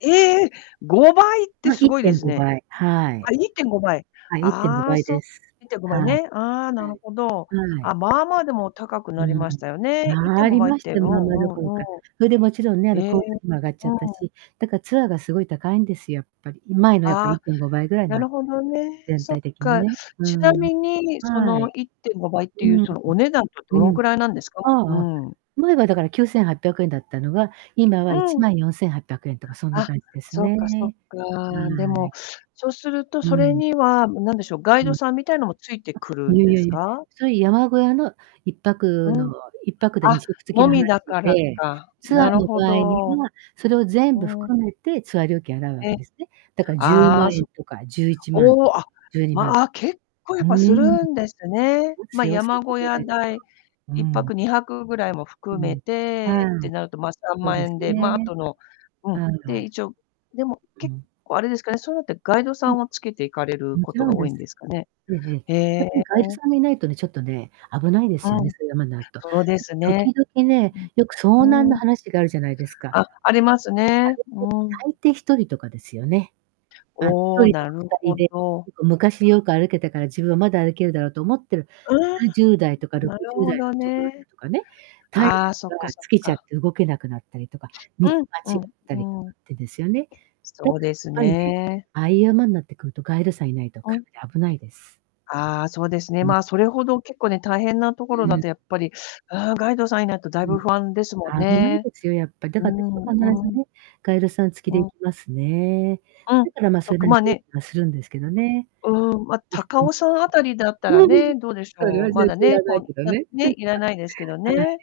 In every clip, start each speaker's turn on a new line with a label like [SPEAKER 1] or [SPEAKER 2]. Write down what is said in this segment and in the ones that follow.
[SPEAKER 1] ええ、5倍って
[SPEAKER 2] ま、
[SPEAKER 1] す
[SPEAKER 2] いっ
[SPEAKER 1] ごい
[SPEAKER 2] て
[SPEAKER 1] で
[SPEAKER 2] ん
[SPEAKER 1] す
[SPEAKER 2] ご
[SPEAKER 1] ね。
[SPEAKER 2] ばい、はい。
[SPEAKER 1] あ、1.5倍。
[SPEAKER 2] あ、いってんご
[SPEAKER 1] あ
[SPEAKER 2] ば
[SPEAKER 1] あ、
[SPEAKER 2] い
[SPEAKER 1] そ
[SPEAKER 2] です。
[SPEAKER 1] いってんご
[SPEAKER 2] は
[SPEAKER 1] ばい
[SPEAKER 2] い。
[SPEAKER 1] ね、ああ、なるほど。
[SPEAKER 2] うん。はい。
[SPEAKER 1] あ、まあまあでも高く
[SPEAKER 2] う
[SPEAKER 1] なり
[SPEAKER 2] ん、
[SPEAKER 1] ましたよね。いってん
[SPEAKER 2] 参
[SPEAKER 1] ご
[SPEAKER 2] り
[SPEAKER 1] ばいっ
[SPEAKER 2] まし
[SPEAKER 1] てう
[SPEAKER 2] て、
[SPEAKER 1] ん
[SPEAKER 2] まあまあど
[SPEAKER 1] う
[SPEAKER 2] ころ
[SPEAKER 1] んう
[SPEAKER 2] か。
[SPEAKER 1] ん。
[SPEAKER 2] それでもちろんね、あの
[SPEAKER 1] え
[SPEAKER 2] 交通費も上がっちゃ
[SPEAKER 1] う
[SPEAKER 2] った
[SPEAKER 1] ん。
[SPEAKER 2] し、だからツアーがすごい高いんですよ、やっぱり。前のやっぱりいっ
[SPEAKER 1] あ、
[SPEAKER 2] てんごばいぐらいに
[SPEAKER 1] な
[SPEAKER 2] なっ
[SPEAKER 1] る
[SPEAKER 2] て。
[SPEAKER 1] ほどね、
[SPEAKER 2] 全
[SPEAKER 1] そっ
[SPEAKER 2] 体的に
[SPEAKER 1] か。
[SPEAKER 2] ね。う
[SPEAKER 1] ちな
[SPEAKER 2] ーん。
[SPEAKER 1] みにそ
[SPEAKER 2] は
[SPEAKER 1] の
[SPEAKER 2] い。
[SPEAKER 1] 1.5倍っ
[SPEAKER 2] う
[SPEAKER 1] て
[SPEAKER 2] ー
[SPEAKER 1] いう、
[SPEAKER 2] ん、ん、
[SPEAKER 1] そのお値段ってど
[SPEAKER 2] う
[SPEAKER 1] の
[SPEAKER 2] ん。
[SPEAKER 1] くらいなんですか？う
[SPEAKER 2] ああ、
[SPEAKER 1] ん。
[SPEAKER 2] 前はだから9800円だったのが、今はいち
[SPEAKER 1] うん。
[SPEAKER 2] まんよんせんはっぴゃくえんとかそんな
[SPEAKER 1] あ、
[SPEAKER 2] 感じです
[SPEAKER 1] そっ
[SPEAKER 2] ね。
[SPEAKER 1] かそっか。で
[SPEAKER 2] は
[SPEAKER 1] も、
[SPEAKER 2] い。
[SPEAKER 1] そうすると
[SPEAKER 2] う
[SPEAKER 1] それ
[SPEAKER 2] ん。
[SPEAKER 1] には、も、何でしょう、ガイ
[SPEAKER 2] うん。
[SPEAKER 1] ド
[SPEAKER 2] わ
[SPEAKER 1] さんみたいなのも付いてくる
[SPEAKER 2] い
[SPEAKER 1] ん
[SPEAKER 2] やい
[SPEAKER 1] で
[SPEAKER 2] や
[SPEAKER 1] す
[SPEAKER 2] いや。
[SPEAKER 1] か？
[SPEAKER 2] そういう山小屋のいっぱ
[SPEAKER 1] う
[SPEAKER 2] くの、
[SPEAKER 1] ん、
[SPEAKER 2] 1泊でに
[SPEAKER 1] あ、
[SPEAKER 2] しょく付き
[SPEAKER 1] も
[SPEAKER 2] の話
[SPEAKER 1] みだから
[SPEAKER 2] で、
[SPEAKER 1] か、
[SPEAKER 2] ツアー
[SPEAKER 1] なる
[SPEAKER 2] の
[SPEAKER 1] ほ
[SPEAKER 2] 場合に
[SPEAKER 1] ど。
[SPEAKER 2] は、それを
[SPEAKER 1] う
[SPEAKER 2] 全部
[SPEAKER 1] ーん。
[SPEAKER 2] 含めてツアー料金を払うわけ
[SPEAKER 1] え、
[SPEAKER 2] ですね。だからじゅう
[SPEAKER 1] あ
[SPEAKER 2] ま
[SPEAKER 1] あ、
[SPEAKER 2] んえ
[SPEAKER 1] そ
[SPEAKER 2] ん
[SPEAKER 1] う。
[SPEAKER 2] とかじゅういちま
[SPEAKER 1] お
[SPEAKER 2] ん、
[SPEAKER 1] お、あ、
[SPEAKER 2] 12万。う
[SPEAKER 1] まあ結構やっ
[SPEAKER 2] ー
[SPEAKER 1] ぱす
[SPEAKER 2] ん。
[SPEAKER 1] るんですね。
[SPEAKER 2] も
[SPEAKER 1] ま、
[SPEAKER 2] ち、よう散
[SPEAKER 1] 山
[SPEAKER 2] 歩
[SPEAKER 1] 小
[SPEAKER 2] ぐら
[SPEAKER 1] 屋
[SPEAKER 2] いならば。
[SPEAKER 1] 代、
[SPEAKER 2] うー
[SPEAKER 1] 1泊、
[SPEAKER 2] ん。
[SPEAKER 1] 2泊ぐらいも
[SPEAKER 2] う
[SPEAKER 1] 含め
[SPEAKER 2] ん、は
[SPEAKER 1] てって
[SPEAKER 2] あ、
[SPEAKER 1] なると、まあさん
[SPEAKER 2] そ
[SPEAKER 1] ま
[SPEAKER 2] う
[SPEAKER 1] ん
[SPEAKER 2] で
[SPEAKER 1] え
[SPEAKER 2] す
[SPEAKER 1] んで、ま、
[SPEAKER 2] ね。
[SPEAKER 1] 後のう
[SPEAKER 2] あ
[SPEAKER 1] ん、で、
[SPEAKER 2] あ。
[SPEAKER 1] 一応でも
[SPEAKER 2] う
[SPEAKER 1] 結
[SPEAKER 2] ん。
[SPEAKER 1] 構あれですかね、そういうのってガイドさ
[SPEAKER 2] う
[SPEAKER 1] んを付けて行かれる
[SPEAKER 2] おも
[SPEAKER 1] こ
[SPEAKER 2] ち
[SPEAKER 1] と
[SPEAKER 2] ろん
[SPEAKER 1] が多
[SPEAKER 2] で
[SPEAKER 1] いん
[SPEAKER 2] す。
[SPEAKER 1] ですかね。
[SPEAKER 2] ええええ。
[SPEAKER 1] へ
[SPEAKER 2] やっ
[SPEAKER 1] え。
[SPEAKER 2] ぱりガイドさんがいないとね、ちょっとね、危ないで
[SPEAKER 1] う
[SPEAKER 2] すよね、
[SPEAKER 1] ん、
[SPEAKER 2] そういう、ま、なると。
[SPEAKER 1] そうです
[SPEAKER 2] なんか
[SPEAKER 1] ね。
[SPEAKER 2] 時々ね、よく
[SPEAKER 1] う
[SPEAKER 2] 遭難
[SPEAKER 1] ん。
[SPEAKER 2] の
[SPEAKER 1] うーん。
[SPEAKER 2] 話があるじゃないですか。
[SPEAKER 1] あ、あります
[SPEAKER 2] あ
[SPEAKER 1] ね。
[SPEAKER 2] れって、
[SPEAKER 1] うん。
[SPEAKER 2] 大抵1人とかですよね。あ、ひ
[SPEAKER 1] お
[SPEAKER 2] と
[SPEAKER 1] お、
[SPEAKER 2] りと
[SPEAKER 1] な
[SPEAKER 2] か
[SPEAKER 1] る
[SPEAKER 2] 2人
[SPEAKER 1] ほ
[SPEAKER 2] で、ち
[SPEAKER 1] ど。
[SPEAKER 2] ょっと昔よく歩けたから、自分はまだ歩けるだろうと思ってる、
[SPEAKER 1] ああ、
[SPEAKER 2] 70代とか ろ
[SPEAKER 1] な
[SPEAKER 2] く
[SPEAKER 1] る
[SPEAKER 2] じゅう
[SPEAKER 1] ほ
[SPEAKER 2] だい
[SPEAKER 1] ど
[SPEAKER 2] の男の
[SPEAKER 1] ね。
[SPEAKER 2] 人とかね、体力
[SPEAKER 1] ああ、そっか
[SPEAKER 2] が
[SPEAKER 1] そっ
[SPEAKER 2] 尽きちゃっ
[SPEAKER 1] か。
[SPEAKER 2] て動けなくなったりとか、道
[SPEAKER 1] うん
[SPEAKER 2] 間
[SPEAKER 1] うん、
[SPEAKER 2] 違ったりか
[SPEAKER 1] うーん。
[SPEAKER 2] ってですよね。だ
[SPEAKER 1] そう
[SPEAKER 2] からっ
[SPEAKER 1] です
[SPEAKER 2] ぱいね、
[SPEAKER 1] ね。
[SPEAKER 2] ああいう山んなってくると、ガイドさんいないと
[SPEAKER 1] う
[SPEAKER 2] か
[SPEAKER 1] ん。
[SPEAKER 2] なり危ないです。
[SPEAKER 1] ああ、そうですね、
[SPEAKER 2] うん。
[SPEAKER 1] まあそれほど結構ね、大変な
[SPEAKER 2] う
[SPEAKER 1] 所だ
[SPEAKER 2] ーん。
[SPEAKER 1] とやっぱり、あ、ガイドさんいないと大
[SPEAKER 2] う
[SPEAKER 1] 分
[SPEAKER 2] ん、
[SPEAKER 1] 不安ですもん
[SPEAKER 2] 危ない
[SPEAKER 1] ね。
[SPEAKER 2] ですよ、やっぱ。だ
[SPEAKER 1] うー
[SPEAKER 2] から私と必
[SPEAKER 1] ん、
[SPEAKER 2] ず
[SPEAKER 1] うん。
[SPEAKER 2] ね、ガイドさん付き
[SPEAKER 1] う
[SPEAKER 2] で行
[SPEAKER 1] ん。
[SPEAKER 2] きますね。
[SPEAKER 1] うん、
[SPEAKER 2] だから、ま、
[SPEAKER 1] そ
[SPEAKER 2] そ
[SPEAKER 1] っ
[SPEAKER 2] れ
[SPEAKER 1] か
[SPEAKER 2] なり
[SPEAKER 1] まあね。
[SPEAKER 2] はするんですけどね。
[SPEAKER 1] うーん、ま、
[SPEAKER 2] おふ
[SPEAKER 1] 高
[SPEAKER 2] とみん。
[SPEAKER 1] 尾山あたりだったらね、どうでし
[SPEAKER 2] それ
[SPEAKER 1] ょう、
[SPEAKER 2] は
[SPEAKER 1] ま
[SPEAKER 2] 全
[SPEAKER 1] だ
[SPEAKER 2] 然要
[SPEAKER 1] ね、
[SPEAKER 2] らな
[SPEAKER 1] こ
[SPEAKER 2] い
[SPEAKER 1] ん
[SPEAKER 2] けど
[SPEAKER 1] な
[SPEAKER 2] ね。
[SPEAKER 1] ね、いらないですけど
[SPEAKER 2] はい、
[SPEAKER 1] ね。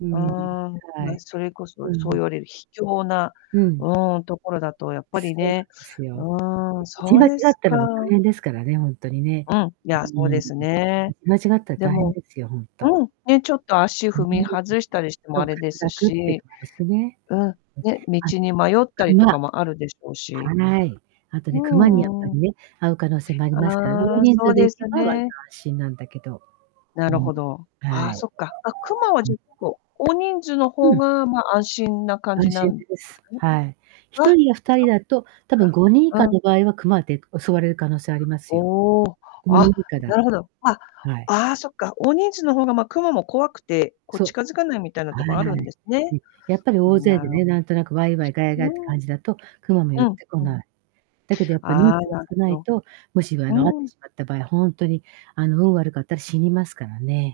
[SPEAKER 2] うー
[SPEAKER 1] うー
[SPEAKER 2] ん、
[SPEAKER 1] ん、
[SPEAKER 2] は
[SPEAKER 1] ま、
[SPEAKER 2] い。
[SPEAKER 1] それこそ
[SPEAKER 2] う
[SPEAKER 1] そう
[SPEAKER 2] ん。
[SPEAKER 1] 言われる秘境な
[SPEAKER 2] うん。
[SPEAKER 1] うーん、ところだとやっぱり
[SPEAKER 2] そうな
[SPEAKER 1] ね、
[SPEAKER 2] んですよ。
[SPEAKER 1] うーん、
[SPEAKER 2] ち
[SPEAKER 1] そう
[SPEAKER 2] 間違
[SPEAKER 1] で
[SPEAKER 2] っ
[SPEAKER 1] す
[SPEAKER 2] た
[SPEAKER 1] か。
[SPEAKER 2] らもう大変ですからね、ほんとにね。
[SPEAKER 1] うん、い
[SPEAKER 2] う
[SPEAKER 1] や、
[SPEAKER 2] ー
[SPEAKER 1] そう
[SPEAKER 2] ん、ん。
[SPEAKER 1] で
[SPEAKER 2] ん、
[SPEAKER 1] すね。
[SPEAKER 2] 間違ったら
[SPEAKER 1] で
[SPEAKER 2] 大変
[SPEAKER 1] も
[SPEAKER 2] ですよ、ほんと。
[SPEAKER 1] うん、ね、ちょっと足踏み 外したりしても
[SPEAKER 2] そ
[SPEAKER 1] あ
[SPEAKER 2] う、滑
[SPEAKER 1] れです
[SPEAKER 2] 落っていう
[SPEAKER 1] し。
[SPEAKER 2] のもあるしね。
[SPEAKER 1] うん、
[SPEAKER 2] え、
[SPEAKER 1] ね、道
[SPEAKER 2] あんで、
[SPEAKER 1] に迷ったりと
[SPEAKER 2] 熊
[SPEAKER 1] かもあるでしょうし。
[SPEAKER 2] はい。あとね、
[SPEAKER 1] う
[SPEAKER 2] 熊にやっぱ
[SPEAKER 1] んう
[SPEAKER 2] り
[SPEAKER 1] ん。
[SPEAKER 2] ね、遭う可能性もありますからね、
[SPEAKER 1] あ
[SPEAKER 2] 大
[SPEAKER 1] あ、
[SPEAKER 2] 人
[SPEAKER 1] そ
[SPEAKER 2] 数
[SPEAKER 1] う
[SPEAKER 2] で
[SPEAKER 1] で
[SPEAKER 2] 行け
[SPEAKER 1] す
[SPEAKER 2] ば割と
[SPEAKER 1] ね。
[SPEAKER 2] 安心なんだけど。
[SPEAKER 1] な
[SPEAKER 2] う
[SPEAKER 1] る
[SPEAKER 2] ん、
[SPEAKER 1] ほど、あ
[SPEAKER 2] は
[SPEAKER 1] あ、
[SPEAKER 2] い。
[SPEAKER 1] そっか。あ、クマは
[SPEAKER 2] う
[SPEAKER 1] じぇ
[SPEAKER 2] ん。
[SPEAKER 1] っこ、大人数の
[SPEAKER 2] う
[SPEAKER 1] 方
[SPEAKER 2] ん。
[SPEAKER 1] が、ま、安心な感
[SPEAKER 2] 安
[SPEAKER 1] じな
[SPEAKER 2] 心
[SPEAKER 1] んで
[SPEAKER 2] で
[SPEAKER 1] す
[SPEAKER 2] す。
[SPEAKER 1] かね。
[SPEAKER 2] はい。ひと
[SPEAKER 1] あ、
[SPEAKER 2] りや2人
[SPEAKER 1] そっ
[SPEAKER 2] だと、たぶん
[SPEAKER 1] か。
[SPEAKER 2] 5人以下
[SPEAKER 1] うん。
[SPEAKER 2] の場合は熊って襲われる可能性ありますよ。
[SPEAKER 1] おお。
[SPEAKER 2] 5人
[SPEAKER 1] あ、
[SPEAKER 2] 以下だ
[SPEAKER 1] なるほど。あ、
[SPEAKER 2] はい。
[SPEAKER 1] ああそっか、大人数の方がまあクマも怖くて、こう
[SPEAKER 2] そう。
[SPEAKER 1] 近づかないみたいな
[SPEAKER 2] は
[SPEAKER 1] とこあるんですね。
[SPEAKER 2] い。え、やっぱり大勢
[SPEAKER 1] な
[SPEAKER 2] で
[SPEAKER 1] る
[SPEAKER 2] ね、なんとなくワイワイガヤガヤ
[SPEAKER 1] う
[SPEAKER 2] って
[SPEAKER 1] ん。
[SPEAKER 2] 感じだと、熊も寄
[SPEAKER 1] う
[SPEAKER 2] っ
[SPEAKER 1] ん
[SPEAKER 2] てこ
[SPEAKER 1] うん。
[SPEAKER 2] ない。だけどやっぱ人
[SPEAKER 1] ああ、
[SPEAKER 2] 数が
[SPEAKER 1] なる
[SPEAKER 2] 少
[SPEAKER 1] ほ
[SPEAKER 2] ない
[SPEAKER 1] ど。
[SPEAKER 2] と、もしもあの遭っ
[SPEAKER 1] う
[SPEAKER 2] て
[SPEAKER 1] ん。
[SPEAKER 2] しまった場合、ほんとにあの運悪かったら死にますからね。